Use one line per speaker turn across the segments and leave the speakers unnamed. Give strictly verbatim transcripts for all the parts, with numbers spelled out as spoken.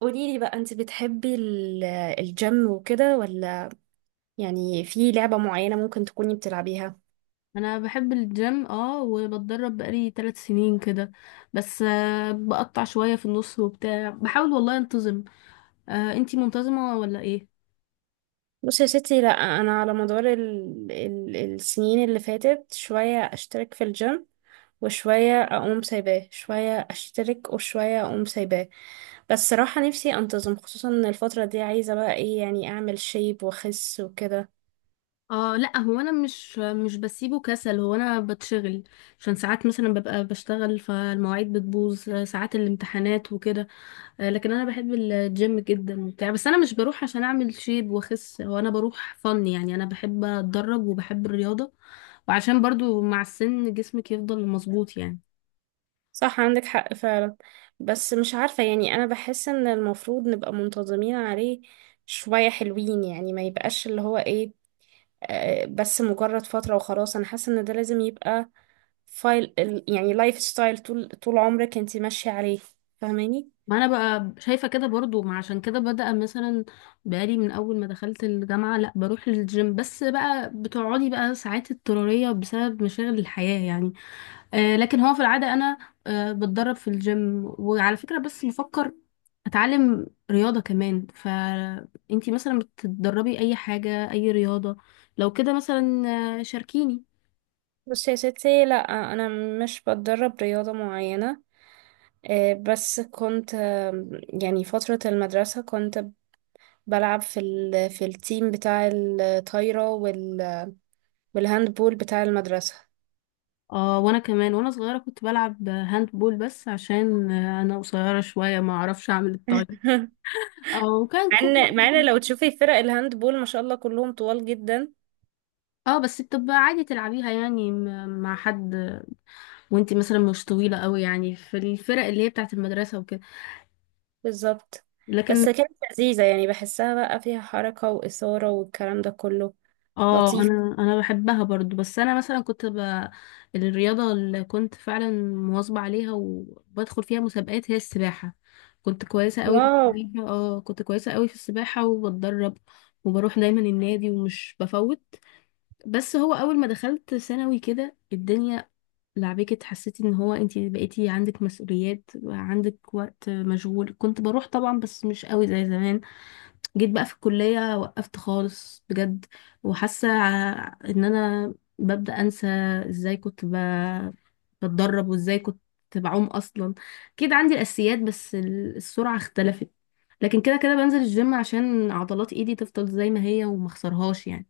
قولي لي بقى، انت بتحبي ال- آه، الجيم وكده، ولا يعني في لعبة معينة ممكن تكوني بتلعبيها؟
انا بحب الجيم اه وبتدرب بقالي ثلاث سنين كده. بس آه، بقطع شوية في النص وبتاع، بحاول والله انتظم. آه انتي منتظمة ولا ايه؟
بصي يا ستي، لا، انا على مدار ال... ال... السنين اللي فاتت شوية اشترك في الجيم، وشوية اقوم سايباه، شوية اشترك وشوية اقوم سايباه. بس صراحة نفسي انتظم، خصوصا ان الفترة دي عايزة بقى ايه يعني، اعمل شيب واخس وكده.
اه، لا هو انا مش مش بسيبه كسل، هو انا بتشغل عشان ساعات مثلا ببقى بشتغل فالمواعيد بتبوظ، آه، ساعات الامتحانات وكده. آه لكن انا بحب الجيم جدا وبتاع، بس انا مش بروح عشان اعمل شيب واخس، هو انا بروح فن يعني، انا بحب اتدرب وبحب الرياضة، وعشان برضو مع السن جسمك يفضل مظبوط يعني.
صح، عندك حق فعلا. بس مش عارفة، يعني أنا بحس إن المفروض نبقى منتظمين عليه شوية، حلوين يعني، ما يبقاش اللي هو إيه، آه، بس مجرد فترة وخلاص. أنا حاسة إن ده لازم يبقى فايل ال- يعني لايف ستايل طول طول عمرك أنت ماشية عليه. فاهماني؟
ما انا بقى شايفه كده برضو، ما عشان كده بدأ مثلا بقالي من اول ما دخلت الجامعه لا بروح للجيم، بس بقى بتقعدي بقى ساعات اضطراريه بسبب مشاغل الحياه يعني. آه لكن هو في العاده انا آه بتدرب في الجيم، وعلى فكره بس بفكر اتعلم رياضه كمان. فانتي مثلا بتتدربي اي حاجه، اي رياضه لو كده مثلا؟ آه، شاركيني.
بصي يا ستي، لأ، أنا مش بتدرب رياضة معينة. آه، بس كنت آه، يعني فترة المدرسة كنت بلعب في ال في التيم بتاع الطايرة، بالهاند بول بتاع المدرسة.
اه وانا كمان وانا صغيره كنت بلعب هاند بول، بس عشان آه، انا قصيره شويه ما اعرفش اعمل الطايره او كان
مع
كورة.
ان مع ان لو تشوفي فرق الهاند بول ما شاء الله كلهم طوال جدا.
اه بس بتبقى عادي تلعبيها يعني م- مع حد، وانتي مثلا مش طويلة قوي يعني في الفرق اللي هي بتاعت المدرسة وكده.
بالظبط.
لكن
بس كانت لذيذة يعني، بحسها بقى فيها حركة وإثارة والكلام ده كله.
اه،
لطيف.
انا انا بحبها برضو، بس انا مثلا كنت ب... الرياضة اللي كنت فعلا مواظبة عليها وبدخل فيها مسابقات هي السباحة. كنت كويسة قوي في
واو.
السباحة، اه كنت كويسة قوي في السباحة وبتدرب، وبروح دايما النادي ومش بفوت. بس هو اول ما دخلت ثانوي كده الدنيا لعبكت، حسيتي ان هو انتي بقيتي عندك مسؤوليات وعندك وقت مشغول، كنت بروح طبعا بس مش قوي زي زمان. جيت بقى في الكلية وقفت خالص بجد، وحاسة ع- ان انا ببدأ انسى ازاي كنت ب... بتدرب، وازاي كنت بعوم اصلا. اكيد عندي الاساسيات، بس ال- السرعة اختلفت. لكن كده كده بنزل الجيم عشان عضلات ايدي تفضل زي ما هي وما اخسرهاش يعني.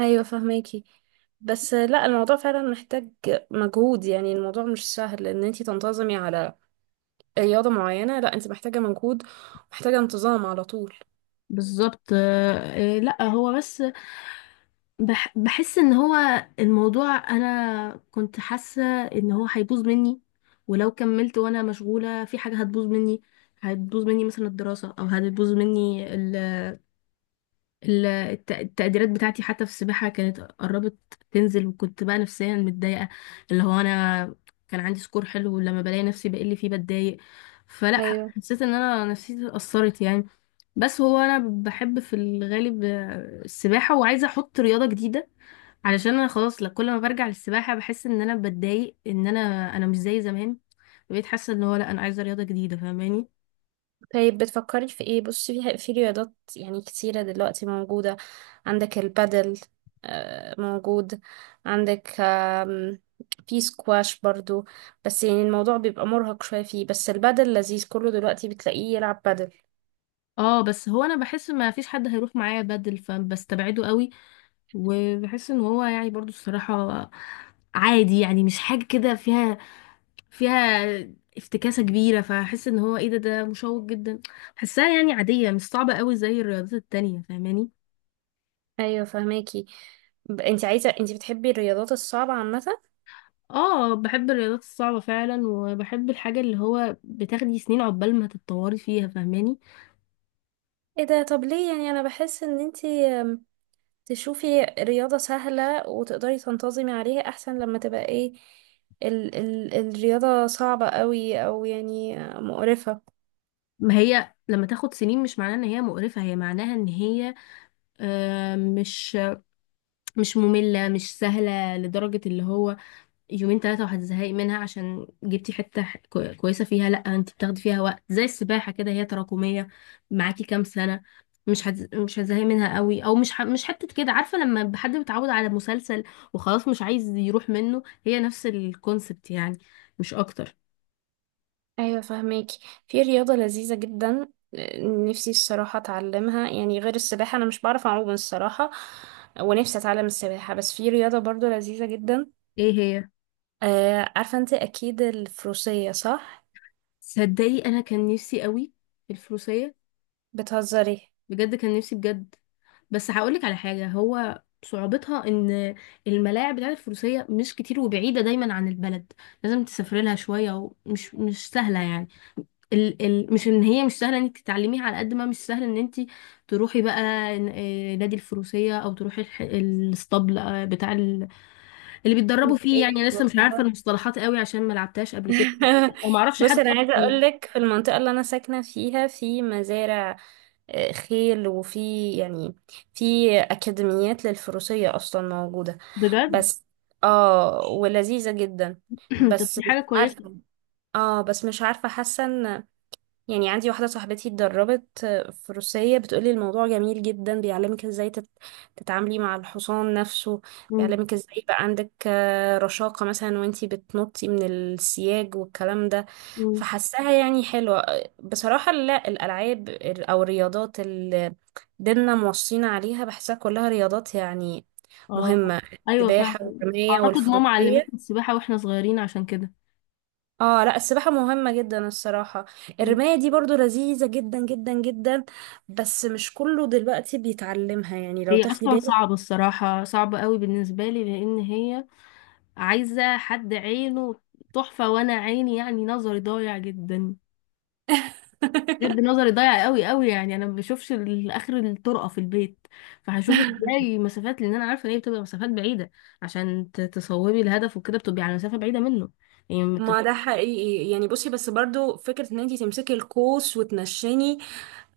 ايوه فهماكي. بس لا، الموضوع فعلا محتاج مجهود، يعني الموضوع مش سهل ان انتي تنتظمي على رياضة معينة، لا، انت محتاجة مجهود، ومحتاجة انتظام على طول.
بالظبط آه، آه، لا هو بس بح بحس ان هو الموضوع، انا كنت حاسه ان هو هيبوظ مني، ولو كملت وانا مشغوله في حاجه هتبوظ مني، هتبوظ مني مثلا الدراسه، او هتبوظ مني ال ال الت- التقديرات بتاعتي. حتى في السباحه كانت قربت تنزل، وكنت بقى نفسيا متضايقه اللي هو انا كان عندي سكور حلو، ولما بلاقي نفسي بقل فيه بتضايق. فلا
ايوه.
حسيت ان انا نفسيتي اتاثرت يعني. بس هو انا بحب في الغالب السباحه، وعايزه احط رياضه جديده، علشان انا خلاص لا، كل ما برجع للسباحه بحس ان انا بتضايق ان انا انا مش زي زمان. بقيت حاسه ان هو لا، انا عايزه رياضه جديده، فاهماني؟
طيب بتفكري في ايه؟ بصي، في في رياضات يعني كتيرة دلوقتي موجودة. عندك البادل، آه، موجود، عندك آم، في سكواش برضو، بس يعني الموضوع بيبقى مرهق شوية فيه، بس البادل لذيذ، كله دلوقتي بتلاقيه يلعب بادل.
اه بس هو انا بحس ما فيش حد هيروح معايا بدل فبستبعده قوي. وبحس ان هو يعني برضو الصراحه عادي يعني، مش حاجه كده فيها فيها افتكاسه كبيره، فاحس ان هو ايه ده، ده مشوق جدا. بحسها يعني عاديه، مش صعبه قوي زي الرياضات التانية، فاهماني؟
ايوه فهماكي. ب- انت عايزة انت بتحبي الرياضات الصعبة عامة؟
اه بحب الرياضات الصعبة فعلا، وبحب الحاجة اللي هو بتاخدي سنين عقبال ما تتطوري فيها، فاهماني؟
ايه ده، طب ليه؟ يعني انا بحس ان انت تشوفي رياضة سهلة وتقدري تنتظمي عليها أحسن، لما تبقى ايه ال ال الرياضة صعبة قوي أو يعني مقرفة.
ما هي لما تاخد سنين مش معناها ان هي مقرفة، هي معناها ان هي آه، مش مش مملة، مش سهلة لدرجة اللي هو يومين ثلاثة وهتزهقي منها عشان جبتي حتة ح- كو- كويسة فيها. لأ انت بتاخدي فيها وقت زي السباحة كده، هي تراكمية معاكي كام سنة، مش هتز... مش هتزهقي منها قوي، او مش ح... مش حتة كده. عارفة لما حد بيتعود على مسلسل وخلاص مش عايز يروح منه، هي نفس الكونسبت يعني، مش اكتر.
ايوه فهماكي. في رياضة لذيذة جدا نفسي الصراحة اتعلمها، يعني غير السباحة، انا مش بعرف اعوم الصراحة، ونفسي اتعلم السباحة، بس في رياضة برضو لذيذة جدا.
ايه هي؟
آه عارفة انت اكيد، الفروسية، صح؟
صدقي انا كان نفسي قوي في الفروسية،
بتهزري؟
بجد كان نفسي بجد. بس هقولك على حاجة، هو صعوبتها ان الملاعب بتاعت الفروسية مش كتير وبعيدة دايما عن البلد، لازم تسافري لها شوية، ومش مش سهلة يعني. ال ال مش ان هي مش سهلة انك تتعلميها، على قد ما مش سهل ان انت تروحي بقى ن- آه، نادي الفروسية، او تروحي الح- الاسطبل آه، بتاع ال اللي بيتدربوا فيه
أوكي.
يعني. أنا لسه مش عارفة المصطلحات قوي عشان ما لعبتهاش قبل كده، وما اعرفش
بص،
حد
انا عايزه
اصلا،
اقول لك، في المنطقه اللي انا ساكنه فيها في مزارع آه، خيل، وفي يعني في اكاديميات للفروسيه اصلا موجوده.
بجد.
بس اه، ولذيذه جدا.
طب
بس
دي
مش
حاجة كويسة.
عارفه، اه بس مش عارفه، حاسه ان يعني عندي واحدة صاحبتي اتدربت في روسية، بتقولي الموضوع جميل جدا، بيعلمك ازاي تت- تتعاملي مع الحصان نفسه، بيعلمك ازاي يبقى عندك آه، رشاقة مثلا، وانتي بتنطي من السياج والكلام ده.
مم.
فحسها يعني حلوة. بصراحة لا، الألعاب ال- أو الرياضات اللي ديننا موصينا عليها بحسها كلها رياضات يعني
اه،
مهمة.
ايوه
السباحة
فعلا.
والرماية
اعتقد ماما علمتنا
والفروسية.
السباحه واحنا صغيرين عشان كده.
اه لا، السباحة مهمة جدا الصراحة. الرماية دي برضو لذيذة جدا جدا جدا، بس مش كله دلوقتي بيتعلمها يعني، لو
هي
تاخدي
اصلا
بالك.
صعبه الصراحه، صعبه قوي بالنسبه لي، لان هي عايزه حد عينه تحفه، وانا عيني يعني نظري ضايع جدا، بجد نظري ضايع قوي قوي. يعني انا ما بشوفش ال- اخر الطرقه في البيت، فهشوف ازاي مسافات، لان انا عارفه ان هي بتبقى مسافات بعيده عشان ت- تصوبي الهدف، وكده بتبقي على مسافه بعيده منه يعني.
ما ده حقيقي يعني. بصي، بس برضو فكرة ان انتي تمسكي القوس وتنشني،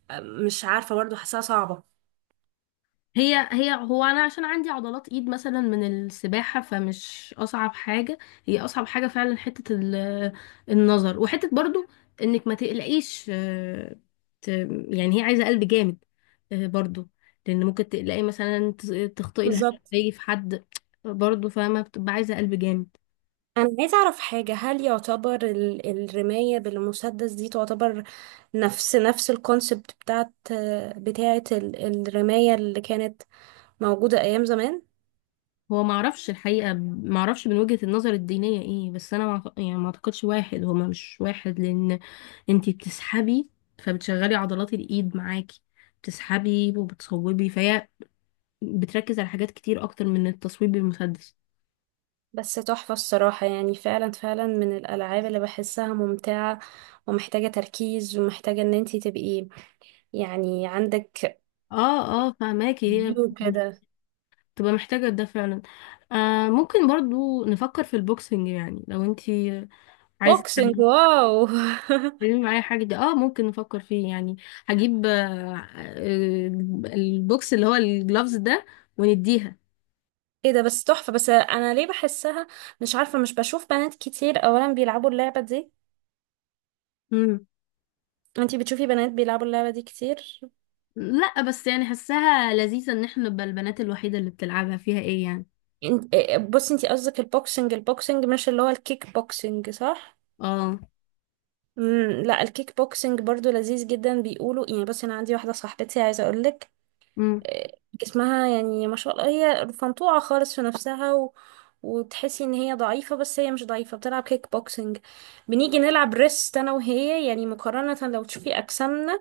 آه، مش عارفة برضو، حاساها صعبة.
هي هي هو انا عشان عندي عضلات ايد مثلا من السباحه، فمش اصعب حاجه، هي اصعب حاجه فعلا حته ال- النظر، وحته برضو انك ما تقلقيش آه، ت- يعني هي عايزه قلب جامد آه، برضو، لان ممكن تقلقي مثلا ت- تخطئي الهدف
بالظبط.
تيجي في حد. برضو فما بتبقى عايزه قلب جامد.
انا عايزة اعرف حاجة، هل يعتبر ال- الرماية بالمسدس دي تعتبر نفس نفس الكونسبت بتاعت آه، بتاعت ال- الرماية اللي كانت موجودة ايام زمان؟
هو ما اعرفش الحقيقه، ما اعرفش من وجهه النظر الدينيه ايه، بس انا ما أعت- يعني ما اعتقدش واحد، هو مش واحد، لان انتي بتسحبي فبتشغلي عضلات الايد معاكي، بتسحبي وبتصوبي، فهي بتركز على حاجات كتير اكتر من التصويب بالمسدس.
بس تحفة الصراحة، يعني فعلا فعلا من الألعاب اللي بحسها ممتعة، ومحتاجة تركيز، ومحتاجة ان انتي تبقي يعني عندك
اه اه فهماكي، هي
فيو كده.
بتبقى محتاجة ده فعلا. آه ممكن برضو نفكر في البوكسنج يعني، لو انتي عايزة
بوكسنج،
تعملي
واو.
تعملي معايا حاجة دي، اه ممكن نفكر فيه يعني. هجيب آه آه، البوكس اللي هو الجلافز ده، ونديها.
ايه ده، بس تحفة. بس انا ليه بحسها، مش عارفة، مش بشوف بنات كتير اولا بيلعبوا اللعبة دي.
مم.
انتي بتشوفي بنات بيلعبوا اللعبة دي كتير؟
لا بس يعني حاساها لذيذة ان احنا نبقى البنات الوحيدة اللي بتلعبها، فيها ايه يعني؟
انت... بصي، انتي قصدك البوكسنج، البوكسنج مش اللي هو الكيك بوكسنج، صح؟
اه.
مم، لا، الكيك بوكسنج برضو لذيذ جدا بيقولوا يعني. بصي انا عندي واحده صاحبتي، عايزه اقول لك،
امم،
جسمها يعني ما شاء الله، هي فنطوعة خالص في نفسها، و... وتحسي ان هي ضعيفة، بس هي مش ضعيفة، بتلعب كيك بوكسنج. بنيجي نلعب ريست انا وهي، يعني مقارنة لو تشوفي اجسامنا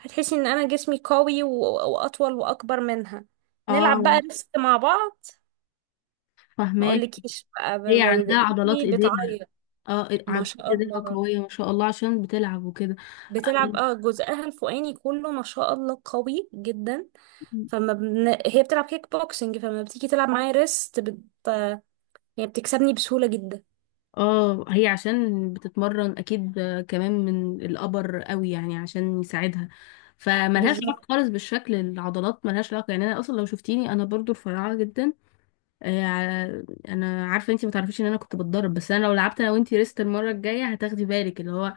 هتحسي ان انا جسمي قوي، و... واطول واكبر منها. نلعب
اه
بقى ريست مع بعض، ما
فهماك.
اقولكيش بقى ب...
هي
ب...
عندها عضلات
ايدي
ايديها،
بتعيط.
اه
ما
عضلات
شاء
ايديها
الله.
قوية ما شاء الله عشان بتلعب وكده.
بتلعب، اه جزءها الفوقاني كله ما شاء الله قوي جدا، فما بن... هي بتلعب كيك بوكسنج، فما بتيجي تلعب معايا ريست هي بتكسبني بسهولة جدا.
اه هي عشان بتتمرن اكيد، كمان من الابر قوي يعني عشان يساعدها. فملهاش علاقة
بالظبط.
خالص بالشكل، العضلات ملهاش علاقة يعني. انا اصلا لو شفتيني انا برضو رفيعة جدا، آه، ع- انا عارفة انتي ما تعرفيش ان انا كنت بتضرب. بس انا لو لعبت انا وانتي ريست المرة الجاية هتاخدي بالك، اللي هو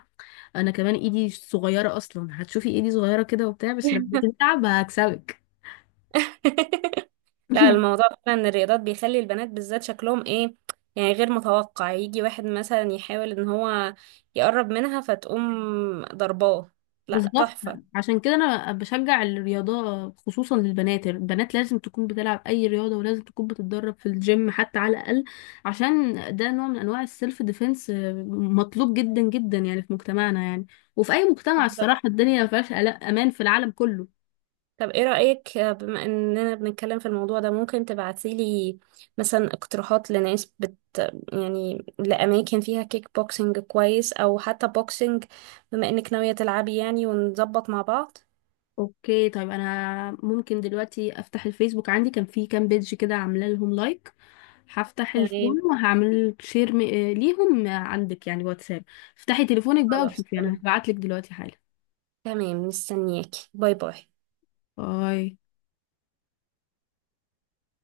انا كمان ايدي صغيره اصلا، هتشوفي ايدي صغيره كده وبتاع، بس لما تتعب هكسبك.
لا، الموضوع فعلا ان الرياضات بيخلي البنات بالذات شكلهم ايه، يعني غير متوقع يجي واحد مثلا يحاول ان هو يقرب منها فتقوم ضرباه. لا،
بالظبط.
تحفة.
عشان كده انا بشجع الرياضه خصوصا للبنات، البنات لازم تكون بتلعب اي رياضه، ولازم تكون بتتدرب في الجيم حتى على الاقل، عشان ده نوع من انواع السيلف ديفense، مطلوب جدا جدا يعني في مجتمعنا يعني، وفي اي مجتمع
بالظبط.
الصراحه، الدنيا ما فيهاش ألا- امان في العالم كله.
طب ايه رأيك، بما اننا بنتكلم في الموضوع ده، ممكن تبعتيلي مثلا اقتراحات لناس بت يعني لأماكن فيها كيك بوكسنج كويس او حتى بوكسنج، بما انك ناوية تلعبي يعني، ونظبط مع بعض؟
اوكي طيب انا ممكن دلوقتي افتح الفيسبوك، عندي كان في كام بيج كده عامله لهم لايك، هفتح
تمام.
الفون وهعمل شير م... آه، ليهم عندك يعني واتساب. افتحي تليفونك بقى
خلاص
وشوفي، انا
تمام.
هبعت لك دلوقتي حالا.
تمام مستنياكي. باي باي.
باي.